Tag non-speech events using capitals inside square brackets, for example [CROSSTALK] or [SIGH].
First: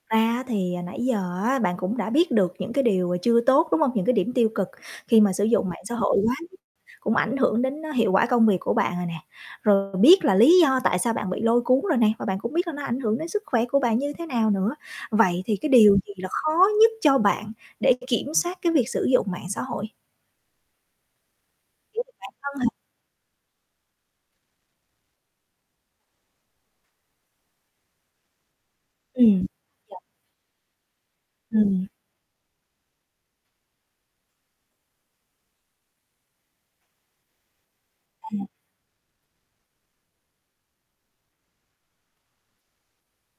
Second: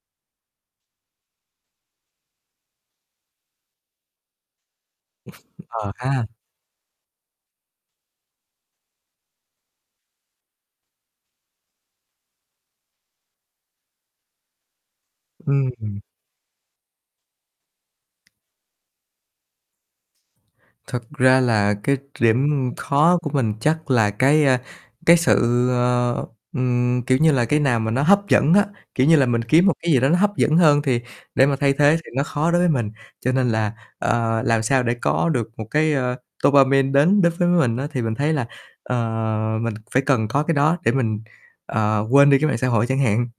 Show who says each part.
Speaker 1: Thật ra á, thì nãy giờ á, bạn cũng đã biết được những cái điều chưa tốt, đúng không? Những cái điểm tiêu cực khi mà sử
Speaker 2: [CHUCKLES]
Speaker 1: dụng mạng
Speaker 2: Ờ
Speaker 1: xã hội
Speaker 2: ha.
Speaker 1: quá mức cũng ảnh hưởng đến hiệu quả công việc của bạn rồi nè. Rồi biết là lý do tại sao bạn bị lôi cuốn rồi nè, và bạn cũng biết là nó ảnh hưởng đến sức khỏe của bạn như thế nào nữa. Vậy thì
Speaker 2: Ưm,
Speaker 1: cái điều
Speaker 2: ừm.
Speaker 1: gì là khó nhất cho bạn để kiểm soát cái việc sử dụng mạng xã hội?
Speaker 2: Thật ra là cái
Speaker 1: Kiểu về bản
Speaker 2: điểm
Speaker 1: thân hả?
Speaker 2: khó của mình chắc là cái, a, cái sự, ờ, ừm, kiểu như là, cái nào mà nó hấp dẫn á, kiểu như là, mình
Speaker 1: Ừm.
Speaker 2: kiếm một cái gì
Speaker 1: [UNINTELLIGIBLE]
Speaker 2: đó nó hấp dẫn hơn thì để mà thay
Speaker 1: Ừm.
Speaker 2: thế thì nó khó đối với mình. Cho nên là, ờ, làm sao để có được một cái, ơ, dopamine đến đến với mình á, thì mình thấy là,
Speaker 1: Ừm.
Speaker 2: ờ, mình phải cần có cái đó để mình, ờ, quên đi cái mạng xã hội chẳng hạn.